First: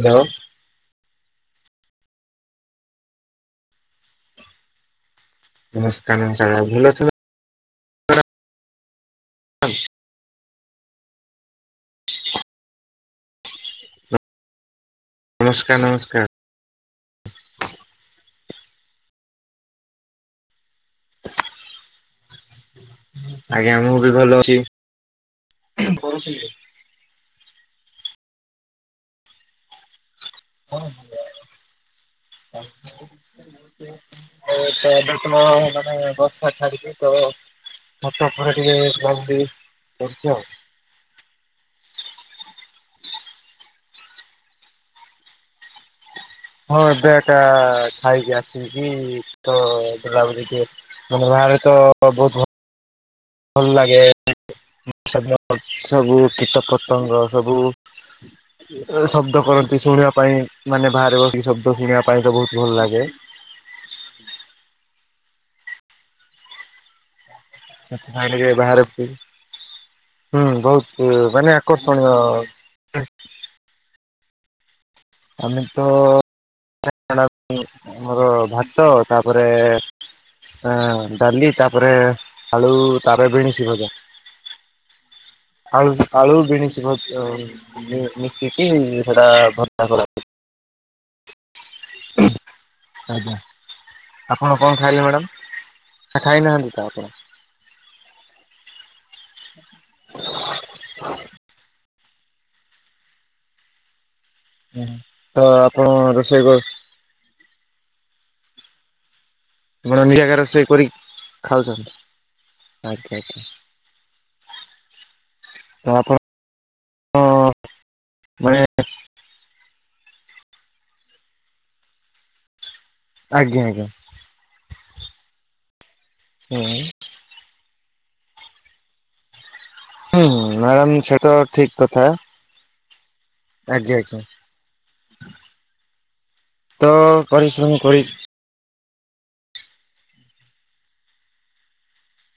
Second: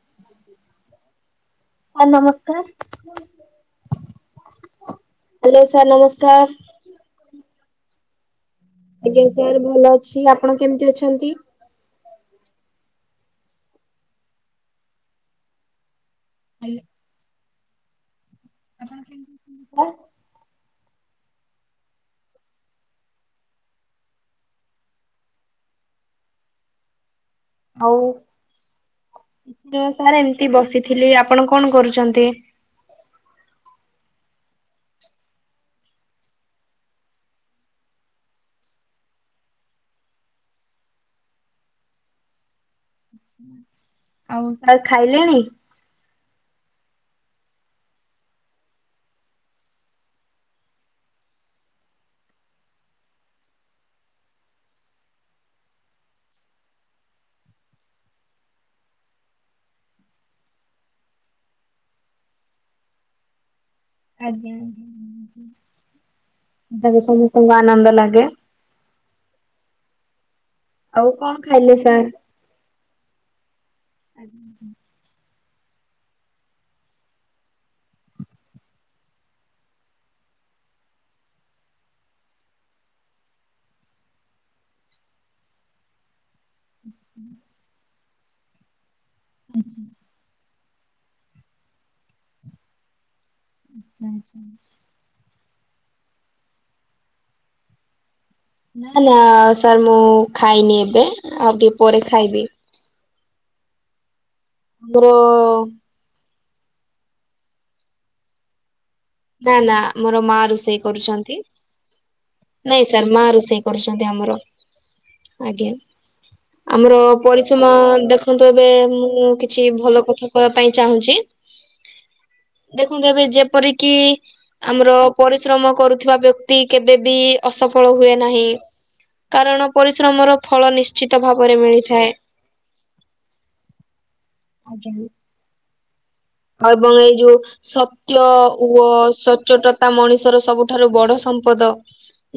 Hello. Sir ନମସ୍କାର। Hello sir ନମସ୍କାର। ଭଲ ଅଛ? ଆଜ୍ଞା ସାର୍ ଭଲ ଅଛି। ଆପଣ କେମିତି ଅଛନ୍ତି? ନମସ୍କାର ନମସ୍କାର। ହାଲୋ। ଆପଣ କେମିତି ଅଛନ୍ତି ସାର୍? ଆଜ୍ଞା ମୁଁ ବି ଭଲ ଅଛି। [unintelligible] ଆଉ ସାର୍ ଏମିତି ତ ବସିଥିଲି। ଆପଣ କଣ କରୁଛନ୍ତି? ଆଉ ତ ଏବେ ତମ ମାନେ ବର୍ଷା ଛାଡିଛି ତ। ଖଟ ଉପରେ ଟିକେ [unintelligible] ବସିଛି ଆଉ। ଆଉ ସାର୍ ଖାଇଲେଣି? ହଁ ଏବେ ଏଟା ଖାଇକି ଆସିକି ତ ବୁଲାବୁଲି ଟିକେ ମାନେ ବାହାରେ ତ ବହୁତ ଭଲ। ଭଲ ଲାଗେ ସବୁ ସବୁ କୀଟ ପତଙ୍ଗ ସବୁ। ଶବ୍ଦ କରନ୍ତି ଶୁଣିବା ପାଇଁ ମାନେ ବାହାରେ ବସିକି ଶବ୍ଦ ଶୁଣିବା ପାଇଁ ତ ବହୁତ ଭଲ ଲାଗେ। ଆଞା। [unintelligible] ଭମା ନନ୍ ଖାଇଲେ ଟିକେ ବାହାରେ ବୁଲି ହୁଁ ବହୁତ ଆଉ କଣ ମାନେ ଖାଇଲେ ସାର୍? ଆକର୍ଷଣୀୟ [unintelligible] ଆମେ ତ [unintelligible] ଆମର ଭାତ ତାପରେ ଡାଲି ତାପରେ ଆଳୁ ତାର ବିଣଶୀ ଭଜା। ଆଳୁ ଆଳୁ ବିନିସ୍ ଭ ମିଶିକି ସେଟା ଭ ଆଜ୍ଞା ଆପଣ କଣ ଖାଇଲେ ମ୍ୟାଡମ୍? ନା ଖାଇନାହାନ୍ତି ତ ଆପଣ? ନା ନା ସାର୍ ମୁଁ ଖାଇନି ଏବେ, ଆଉ ଟିକେ ପରେ ଖାଇବି। ହୁଁ ମୋର ତ ଆପଣ ରୋଷେଇ କ ନା ନା ଆପଣ ମୋର ନିଜେ ଏକା ମା ରୋଷେଇ କରିକି କରୁଛନ୍ତି। ଖାଉଛନ୍ତି ନାଇଁ ସାର୍ ଆଜ୍ଞା ମା ଆଜ୍ଞା ରୋଷେଇ କରୁଛନ୍ତି ଆମର। ଆଜ୍ଞା ତ ଆପଣ ଆମର ପରିଶ୍ରମ ଦେଖନ୍ତୁ ମାନେ ଏବେ ମୁଁ କି କିଛି ଭଲ କଥା କହିବା ପାଇଁ ଚାହୁଁଛି ଦେଖନ୍ତୁ ଏବେ ଆଜ୍ଞା ଯେପରି ଆଜ୍ଞା କୁ ଆମର ପରିଶ୍ରମ କରୁଥିବା ବ୍ୟକ୍ତି ହୁଁ କେବେ ବି ଅସଫଳ ହୁଏ ନାହିଁ। କାରଣ ହୁଁ ପରିଶ୍ରମର ଫଳ ମ୍ୟାଡ଼ାମ ସେ ନିଶ୍ଚିତ ତ ଭାବରେ ଠିକ କଥା ମିଳିଥାଏ। ଆଜ୍ଞା ଆଜ୍ଞା। ଆଜ୍ଞା। ଆଉ ତ ଏବଂ ଏଇ ଯୋଉ ପରିଶ୍ରମ କରି ସତ୍ୟ ଓ ସଚ୍ଚୋଟତା ମଣିଷର ସବୁଠାରୁ ବଡ ସମ୍ପଦ।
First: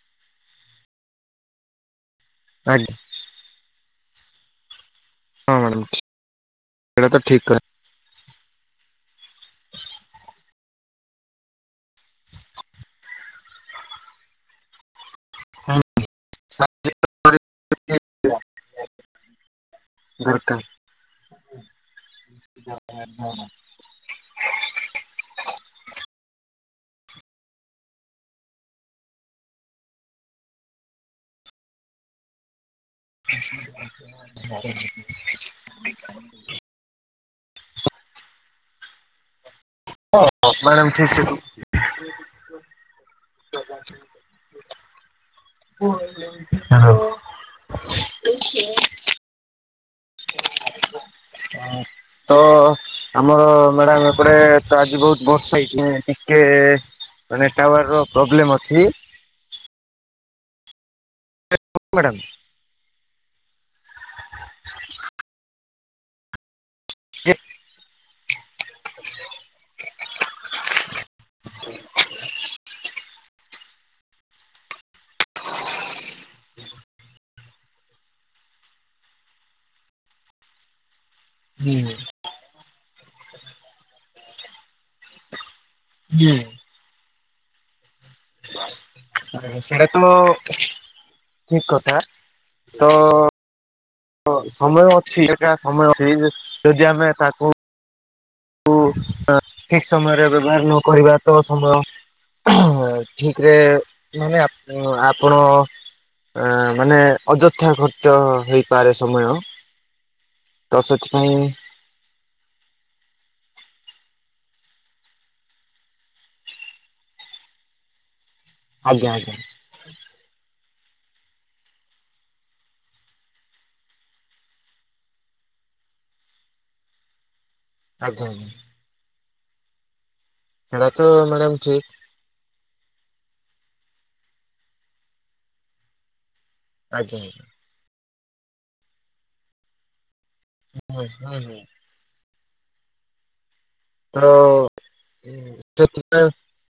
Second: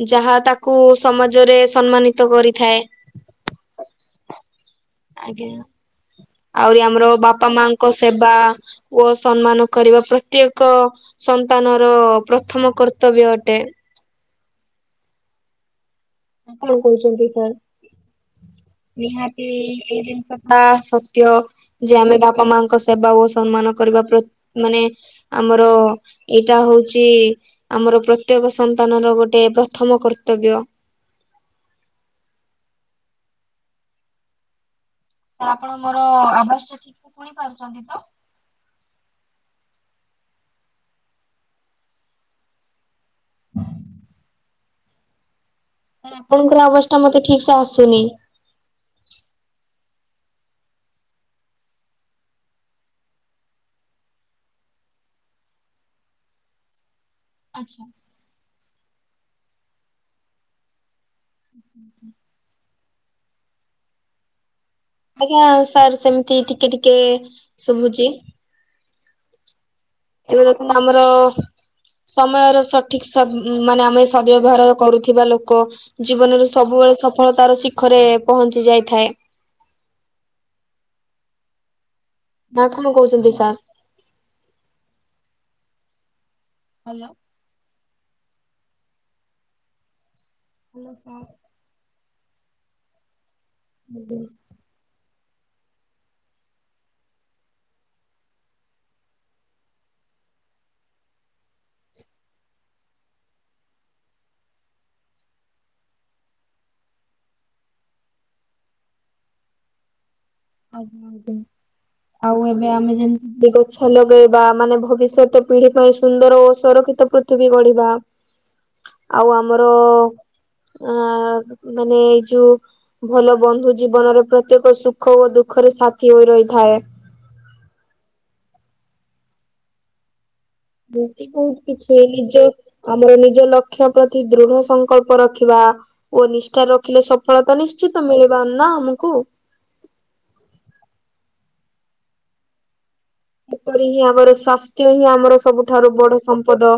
ଯାହା ତାକୁ ସମାଜରେ ସମ୍ମାନି ତ କରିଥାଏ ଆଜ୍ଞା ଆଜ୍ଞା। ହଁ ମ୍ୟାଡ଼ାମ ଆହୁରି ଆମର ସେଇଟା ତ ଠିକ ବାପା କଥା। ମାଙ୍କ ସେବା ଓ ସମ୍ମାନ କରିବା ପ୍ରତ୍ୟେକ ସନ୍ତାନ ର ପ୍ରଥମ କର୍ତ୍ତବ୍ୟ ଅଟେ। କଣ କହୁଛନ୍ତି ସାର୍? ନିହାତି ଏଇ ଜିନିଷ ଟା ଦରକାର ସତ୍ୟ। ଯେ ଆମେ ବାପା ମାଙ୍କ ସେବା ଓ ସମ୍ମାନ କରିବା ମାନେ ଆମର ଏଇଟା ହଉଛି ଆମର ପ୍ରତ୍ୟେକ ସନ୍ତାନ ର ଗୋଟେ ପ୍ରଥମ କର୍ତ୍ତବ୍ୟ। ମରିଯିବି। ତ ଆପଣ ମୋର ଆବାଜଟା ଠିକସେ ଶୁଣି ପାରୁଛନ୍ତି ତ। ହଁ ହଁ ମ୍ୟାଡ଼ାମ ଠିକସେ ଶୁଭୁଚି। Sir hello. ଆପଣଙ୍କର ଆବାଜ ଟା ମତେ ଠିକ ସେ ଆସୁନି। [inaudible] ହ ତ ଆମର ମ୍ୟାଡାାମ ଏପଟେ ତ ଆଜି ବହୁତ ବର୍ଷା ହେଇଛି ଟିକେ ଆଚ୍ଛା ନେଟୱାର୍କ ର ପ୍ରୋବ୍ଲେମ ଅଛି। [unintelligible] ମ୍ୟାଡ଼ାମ। ଆଜ୍ଞା ସାର୍ ସେମିତି ଟିକେ ଟିକେ ଶୁଭୁଛି। ଏବେ ଦେଖନ୍ତୁ ଆମର ସମୟର ସଠିକ ସ ମାନେ ଆମେ ସଦବ୍ୟବହାର କରୁଥିବା ଲୋକ ଜୀବନରେ ସବୁବେଳେ ସଫଳତାର ଶିଖରେ ପହଞ୍ଚି ଯାଇଥାଏ। ହୁଁ। ନା କଣ କହୁଛନ୍ତି ସାର୍। ହଁ। ହ୍ୟାଲୋ। ସେଇଟା ତ ହାଲୋ ସାର୍ ଠିକ କଥା ତ ସମୟ ଅଛି ଏଟା ସମୟ ଅଛି ଯଦି ଆମେ ତାକୁ ଠିକ ସମୟରେ ବ୍ୟବହାର ନ କରିବା ତ ସମୟ ଠିକ ରେ ମାନେ ଆପଣ ଅ ମାନେ ଅଯଥା ଖର୍ଚ୍ଚ ହେଇପାରେ ସମୟ। ତ ସେଥିପାଇଁ [inaudible] ଆଉ ଏବେ ଆମେ ଯେମତି ଗଛ ଲଗେଇବା ମାନେ ଭବିଷ୍ୟତ ପିଢି ପାଇଁ ସୁନ୍ଦର ଓ ସୁରକ୍ଷିତ। ପୃଥିବୀ ଗଢ଼ିବା। [unintelligible] ଆଜ୍ଞା ଆଉ ଆମର। ଅ ମାନେ ଏଇ ଯୋଉ ଭଲ ବନ୍ଧୁ ଜୀବନର ପ୍ରତ୍ୟେକ ସୁଖ ସୁଖ ଓ ଦୁଃଖରେ ସାଥି ହୋଇ ରହିଥାଏ। ଆଜ୍ଞା। ସେଇଟା ତ ମ୍ୟାଡାମ ଠିକ [inaudible] ଆମର ନିଜ ଲକ୍ଷ୍ୟ ପ୍ରତି ଦୃଢ ସଂକଳ୍ପ ରଖିବା ଓ ନିଷ୍ଠା ରଖିଲେ ଆଜ୍ଞା ସଫଳତା ନିଶ୍ ନିଶ୍ଚିତ ମିଳିବ ନା ଆମକୁ। ହୁଁ ହୁଁ ହୁଁ। ସେପରି ହିଁ ତ ଆମର ସ୍ୱାସ୍ଥ୍ୟ ହିଁ ଆମର ସବୁଠାରୁ ବଡ ସେଥିପାଇଁ ସ ସମ୍ପଦ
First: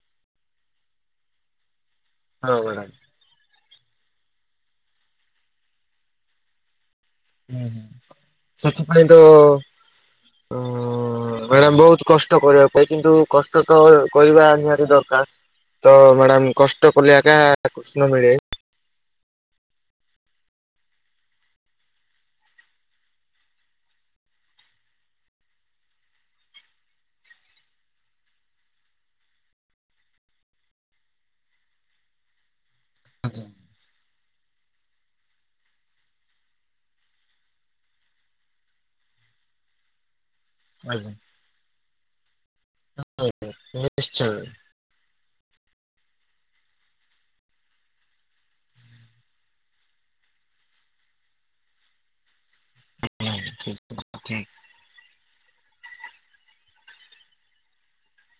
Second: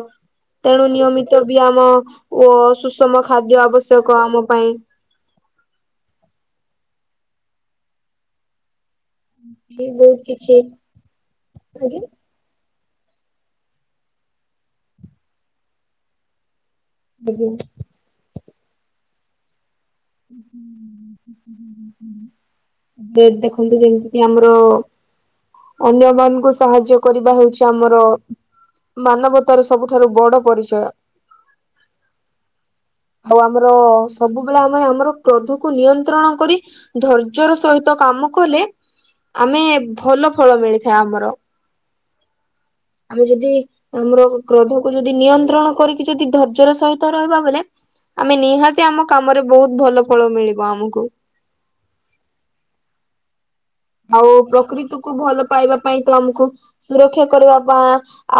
ତେଣୁ ନିୟମିତ ବିୟାମ ଓ ହଁ ମ୍ୟାଡ଼ାମ ସୁଷମ ଖାଦ୍ୟ ଆବଶ୍ୟକ। ଆବଶ୍ୟକ ଆମ ପାଇଁ। ହୁଁ ସେଥିପାଇଁ ତ ଏ ବହୁତ କିଛି ମ୍ୟାଡ଼ାମ ବହୁତ କଷ୍ଟ ଆଜ୍ଞା। କଷ୍ଟ କରିବା ପାଇଁ କିନ୍ତୁ କଷ୍ଟ ତ କରିବା ନିହାତି ଦରକାର ତ ମ୍ୟାଡ଼ାମ କଷ୍ଟ କଷ୍ଟ କଲେ ଆକା କୃଷ୍ଣ ମିଳେ। [unintelligible] ଯେ ଦେଖନ୍ତୁ ଯେମିତି ଆମର। ଅନ୍ୟ ମାନଙ୍କୁ ସାହାଯ୍ୟ କରିବା ହଉଛି ଆମର। ମାନବ ତାର ସବୁଠାରୁ ବଡ ପରିଚୟ। [inaudible] ଆଉ ଆଜ୍ଞା ଆମର ସବୁବେଳେ ଆମ ଆମେ ଆମର କ୍ରୋଧକୁ ନିୟନ୍ତ୍ରଣ କରି ଧର୍ଯ୍ୟର ସହିତ କାମ କଲେ। ଆମେ। ଭଲ ଫଳ ମିଳିଥାଏ ଆଜ୍ଞା ଆମର, ଆମେ ଯଦି ଆମର ନିଶ୍ଚୟ କ୍ରୋଧ ଯଦି ନିୟନ୍ତ୍ରଣ କରି ଯଦି ଧର୍ଯ୍ୟର ସହିତ ରହିବା ବଲେ ଆମେ ନିହାତି ଆମ କାମରେ ବହୁତ ଭଲ ଫଳ ମିଳିବ ଆମକୁ। [unintelligible] ଆଉ ପ୍ରକୃତିକୁୁ ଭଲ ପାଇବା ପାଇଁ ତ ଆମକୁ ସୁରକ୍ଷା କରିବା ବା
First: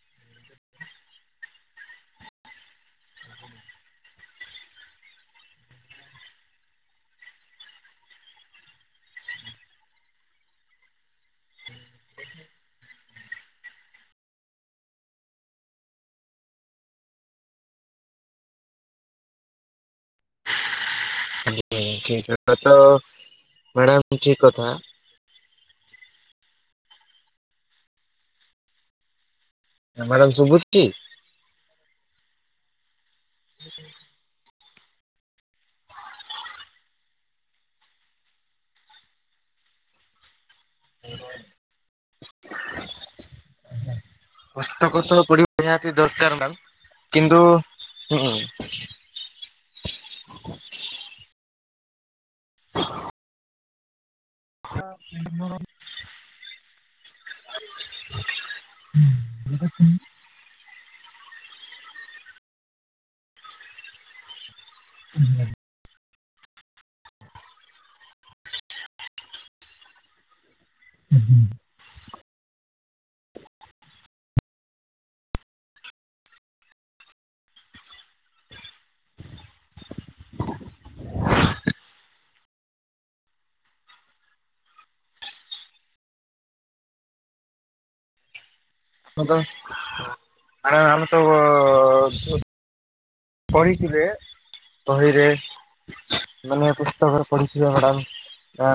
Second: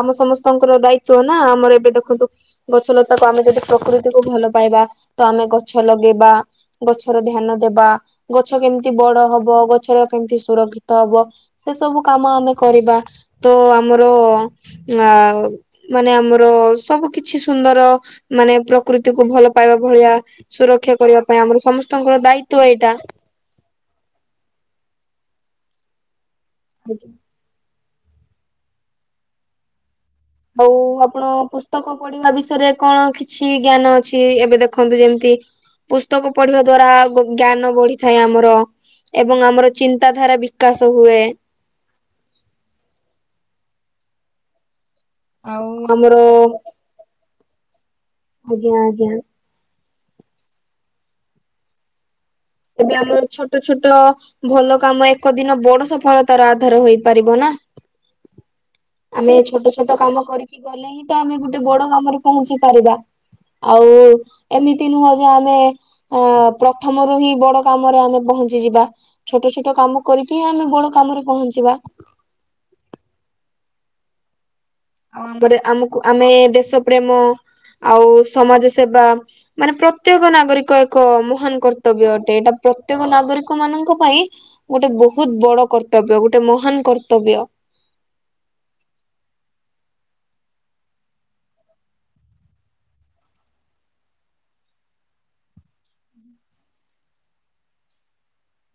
ଆମ ସମସ୍ତଙ୍କର ଦାୟିତ୍ୱ ନା ଆମର ଏବେ ଦେଖନ୍ତୁ। ଗଛଲତାକୁ ଆମେ ଯଦି ପ୍ରକୃତିକୁ ଭଲ ପାଇବା ତ ଆମେ ଗଛ ଲଗେଇବା। ଗଛର ଧ୍ୟାନ ଦବା ଗଛ କେମିତି ବଡ ହବ ଗଛର କେମିତି ସୁରକ୍ଷିତ ହବ ସେ ସବୁ କାମ ଆମେ କରିବା ତ ଆମର। ଆଉ ମାନେ ଆମର ସବୁ କିଛି ସୁନ୍ଦର ମାନେ ପ୍ରକୃତିକୁୁ ଭଲ ପାଇବା ଭଳିଆ। ସୁରକ୍ଷା କରିବା ପାଇଁ ଆମର ସମସ୍ତଙ୍କର ସେଇଟା ଦାୟିତ୍ଵ ଏଇଟା। ଉଚିତ୍ କଥା। [unintelligible] [unintelligible] ଆଉ ଆପଣ ପୁସ୍ତକ ପଢିବା ବିଷୟରେ କଣ କିଛି ଜ୍ଞାନ ଅଛି ଏବେ ଦେଖ। ଦେଖନ୍ତୁ ଯେମିତି ପୁସ୍ତକ ପଢିବା ଦ୍ଵାରା ଜ୍ଞାନ ବଢିଥାଏ ଆମର ଏବଂ ଆମର ଚିନ୍ତାଧାରା ବି ବିକାଶ ହୁଏ। ପୁସ୍ତକ ସହ। ପଢ଼ିବା ଆଉ ନିହାତି ଆମର ଦରକାର ନା କିନ୍ତୁ। ଆଜ୍ଞା ଆଜ୍ଞା ଏବେ ଆମର ଛୋଟ ଛୋଟ। ଭଲ କାମ ଏକ ଦିନ ବଡ ସଫଳତାର ଆଧାର ହେଇପାରିବ ନା। ଆମେ ଛୋଟ ଛୋଟ କାମ କରି ଗଲେ ହିଁ ତ ଆମେ ଗୋଟେ ବଡ କାମରେ ପହଞ୍ଚି ପାରିବା ଆଉ ଏମିତି ନୁହଁ ଯେ ଆମେ ଅ ପ୍ରଥମରୁ ହିଁ ବଡ କାମରେ ଆମେ ପହଞ୍ଚିଯିବା ଛୋଟ ଛୋଟ କାମ କରିକି ହିଁ ଆମେ ବଡ କାମରେ ପହଞ୍ଚିବା। ଆଉ ଆମର ଆମକୁ ଆମେ ଦେଶ ପ୍ରେମ ଆଉ ସମାଜ ସେବା। ମାନେ ପ୍ରତ୍ୟେକ ନାଗରିକ ଏକ ମହାନ କର୍ତ୍ତବ୍ୟ ଅଟେ ଏଇଟା ପ୍ରତ୍ୟେକ ନାଗରିକ ମାନଙ୍କ ପାଇଁ ଗୋଟେ ବହୁତ ବଡ କର୍ତ୍ତବ୍ୟ ଗୋଟେ ମହାନ କର୍ତ୍ତବ୍ୟ। [unintelligible] ଆ ଆମେ ତ ପଢିଥିବେ ବହିରେ ମାନେ ପୁସ୍ତକରେ ପଢିଥିବେ ମ୍ୟାଡାମ। ଆ ଆ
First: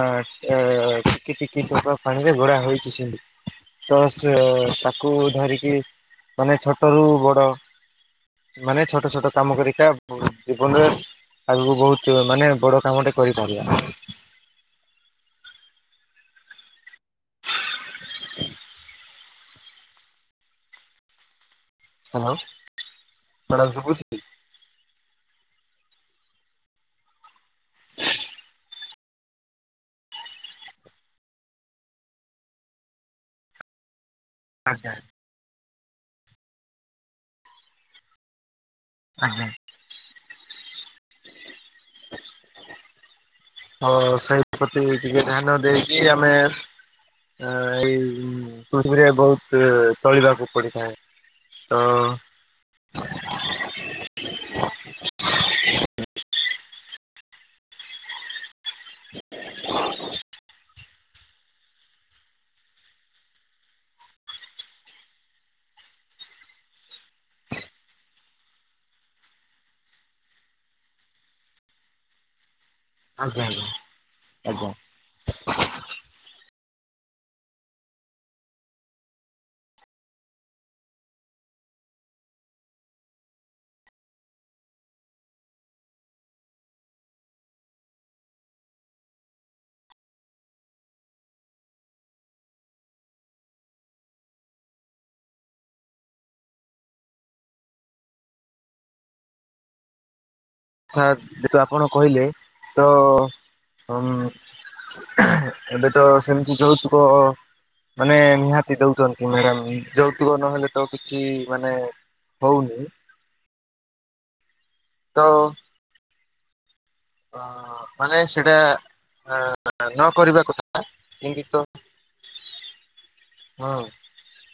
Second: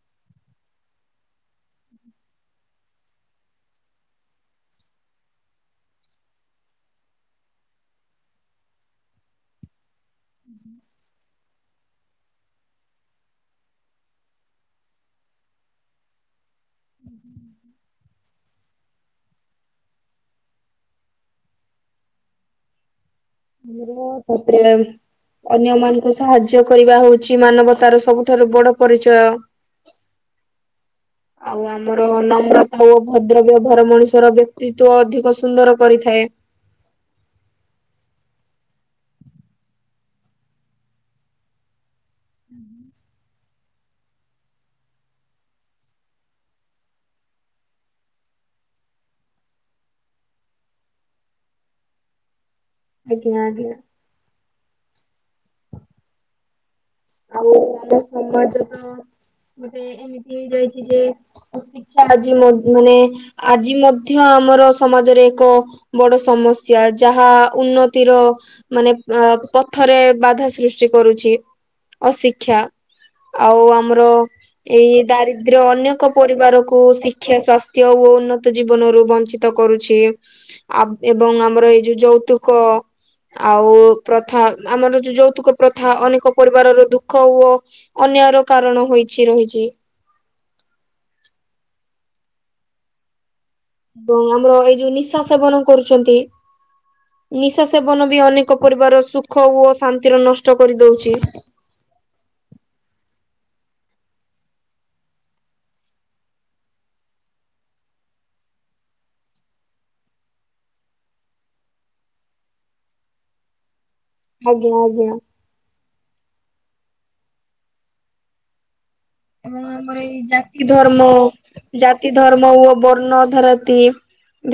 ଟିକେ ଟିକି ଟୋପ ପାଣିରେ ଗଢ଼ା ହେଇଛି ସିନ୍ଧୁ। ତ ସେ ତାକୁ ଧରିକି ମାନେ ଛୋଟରୁୁ ବଡ ମାନେ ଛୋଟ ଛୋଟ କାମ କରିକା ଜୀବନରେ ଆଗକୁ ବହୁତ ମାନେ ବଡ କାମଟେ କରିପାରିବା। ହୁଁ ହୁଁଁ। ହ୍ୟାଲୋ। ମ୍ୟାଡ଼ାମ ଶୁଭୁଛି? ଆ ତାପରେ ଅନ୍ୟ ମାନଙ୍କୁ ସାହାଯ୍ୟ କରିବା ହଉଛି ମାନବତାର ସବୁଠାରୁ ବଡ ପରିଚୟ। ହ ଆଉ ଆମର ନମ୍ରତା ଓ ଭଦ୍ର ବ୍ୟବହାର ମଣିଷର ବ୍ୟକ୍ତି ଆଜ୍ଞା ବ୍ୟକ୍ତିତ୍ୱ ଅଧିକ ସୁନ୍ଦର କରିଥାଏ। ଆଜ୍ଞା ହୁଁ ହ ସେଇ ପ୍ରତି ଟିକେ ଧ୍ୟାନ ଦେଇକି ଆମେ ଆ ଏଇ ପୃଥିବୀରେ ବହୁତ ଚଳିବାକୁ ପଡିଥାଏ। ତ ଆଜ୍ଞା ଆଜ୍ଞା। ଆଉ ଆମ ସମାଜତ ଗୋଟେ ଏମିତି ହେଇ ଯାଇଛି ଯେ ପ୍ର ଶିକ୍ଷା ଆଜି ମାନେ ଆଜି ମଧ୍ୟ ଆମର ସମାଜରେ ଏକ ବଡ ସମସ୍ୟା ଯାହା ଉନ୍ନତିର ମାନେ ଅ ପଥରେ ବାଧା ସୃଷ୍ଟି କରୁଛି। ଅଶିକ୍ଷା ଆଜ୍ଞା ଆଉ ଆଜ୍ଞା ଆମର ଆଜ୍ଞା। ଏଇ ଦାରିଦ୍ର। ଦ୍ର ଅନେକ ପରିବାରକୁ ଶିକ୍ଷା ସ୍ୱାସ୍ଥ୍ୟ ଓ ଉନ୍ନତ ଜୀବନରୁ ବଞ୍ଚିତ କରୁଛି। ଆ ଏବଂ ଆମର ଏଇ ଯୋଉ ଯୌତୁକ ଆଉ ପ୍ରଥା ଆମର ଯୋଉ ଯୌତୁକ ପ୍ରଥା ଅନେକ ପରିବାରର ଦୁଃଖ ଓ ଅନ୍ୟର କାରଣ ହୋଇଛି ରହିଛି। ଏବଂ ଆମର ଏଇ ଯୋଉ ନିଶା ସେବନ କରୁଛନ୍ତି। ନିଶା ସେବନ ବି ଅନେକ ପରିବାର ସୁଖ ଓ ଶାନ୍ତିର ନଷ୍ଟ ହଥା କରିଦଉଛି ଯେ ଆପଣ କହିଲେ ତ ଉ ଏବେଟ ସେମିତି ଯୌତୁକ ମାନେ ନିହାତି ଦଉଛନ୍ତି ମ୍ୟାଡାମ ଯୌତୁକ ନହେଲେ ତ କିଛି ମାନେ ହଉନି। ଆଜ୍ଞା ଆଜ୍ଞା। ହଁ। ଅ- ଅ-ଅ-ଅ -ମାନେ ସେଟା। ହଁ ଆମର ଏଇ ଜାତି ଧର୍ମ, କିନ୍ତୁ ତ ଜାତି ଧର୍ମ ଓ ବର୍ଣ୍ଣ ଧାରତି। ହଁ।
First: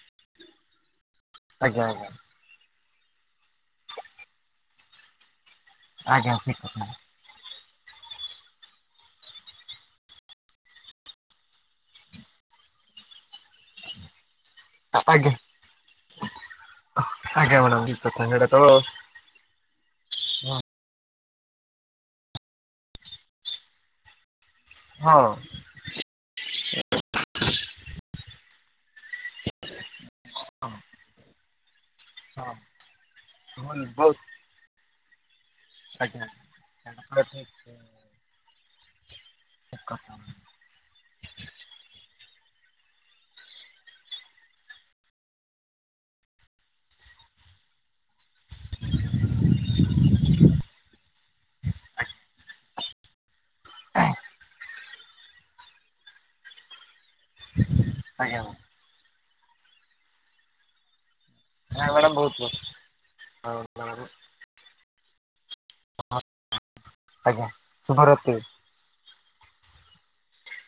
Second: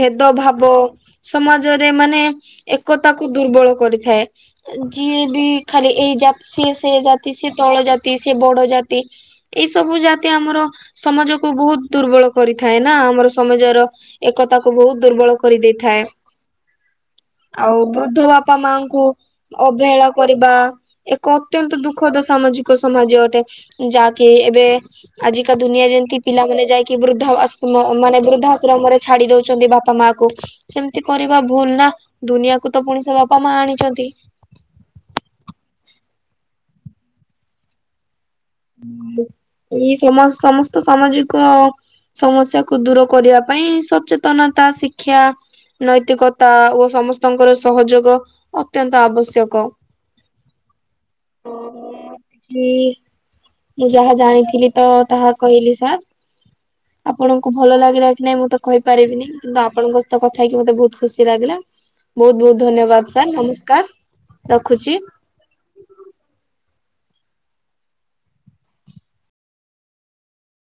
ଭେଦଭାବ ଆଜ୍ଞା ସମାଜରେ ଆଜ୍ଞା ମାନେ ଏକତାକୁ ଦୁର୍ବଳ କରିଥାଏ। ଯିଏ ବି ଖାଲି ଏ ଆଜ୍ଞା ଠିକ୍ ଜାତି କଥା। ସେ ଯା କି ସେ ତଳ ଜାତି ସେ ବଡ ଜାତି। ଏଇ ସବୁ ଜାତି ଆମର ସମାଜକୁୁ ବୋହୁତ୍ ଦୁର୍ବଳ କରିଥାଏ ନା ଆମର ସମାଜର ଏକତାକୁୁ ବୋହୁତ୍ ଆଜ୍ଞା ଦୁର୍ବଳ କରିଦେଇଥାଏ। ଆଜ୍ଞା ଆଉ ମ୍ୟାଡ଼ାମ ଠିକ ବୃଦ୍ଧ କଥା ସେଇଟା ବାପା, ତ ମାଙ୍କୁ ଅବହେଳା କରିବା ଏକ ଅତ୍ୟନ୍ତ ଦୁଃଖଦ ସାମାଜିକ ସମାଜ ଅଟେ ଯା କି ଏବେ ହଁ ଆଜିକା ଦୁନିଆ ଯେମିତି ପିଲାମାନେ ଯାଇକି ବୃଦ୍ଧା ଆଶ୍ରମ ମାନେ ବୃଦ୍ଧା ଆଶ୍ରମ ରେ ଛାଡି ଦୋଉଛନ୍ତି ବାପା ମା କୁ। ସେମିତି କରିବା ଭୁଲ ନା ହଁ। ଦୁନିଆକୁ ତ ପୁଣି ସେ ବାପା ମା ଭୁଲ ଆଣିଛନ୍ତି। ବହୁତ ଆଜ୍ଞା। ଠିକ ଏଇ କଥା। ସମାଜ ସମସ୍ତ ସାମାଜିକ। ସମସ୍ୟାକୁ ଦୂର କରିବା ପାଇଁ ସଚେତନତା ଶିକ୍ଷା। ନୈତିକତା ଓ ସମସ୍ତଙ୍କର ସହଯୋଗ ଅତ୍ୟନ୍ତ ଆବଶ୍ୟକ। [unintelligible] ହୁଁ ମୁଁ କି ଯାହା ଜାଣିଥିଲି ତ ତାହା କହିଲି ସାର୍। ଆପଣଙ୍କୁ ଭଲ ଲାଗିଲା କି ନାଇଁ ଆଜ୍ଞା ମୁଁ ତ କହିପାରିବିନି କିନ୍ତୁ ଆପଣଙ୍କ ସହ କଥାହେଇକି ମତେ ବୋହୁତ୍ ଖୁସି ଲାଗିଲା। ମ୍ୟାଡ଼ାମ ବୋହୁତ୍ ବହୁତ ବୋହୁତ୍ ଧନ୍ୟବାଦ ସାର୍ ନମସ୍କାର୍ ବହୁତ ରଖୁଛି। ଆଜ୍ଞା ଶୁଭରାତ୍ରି।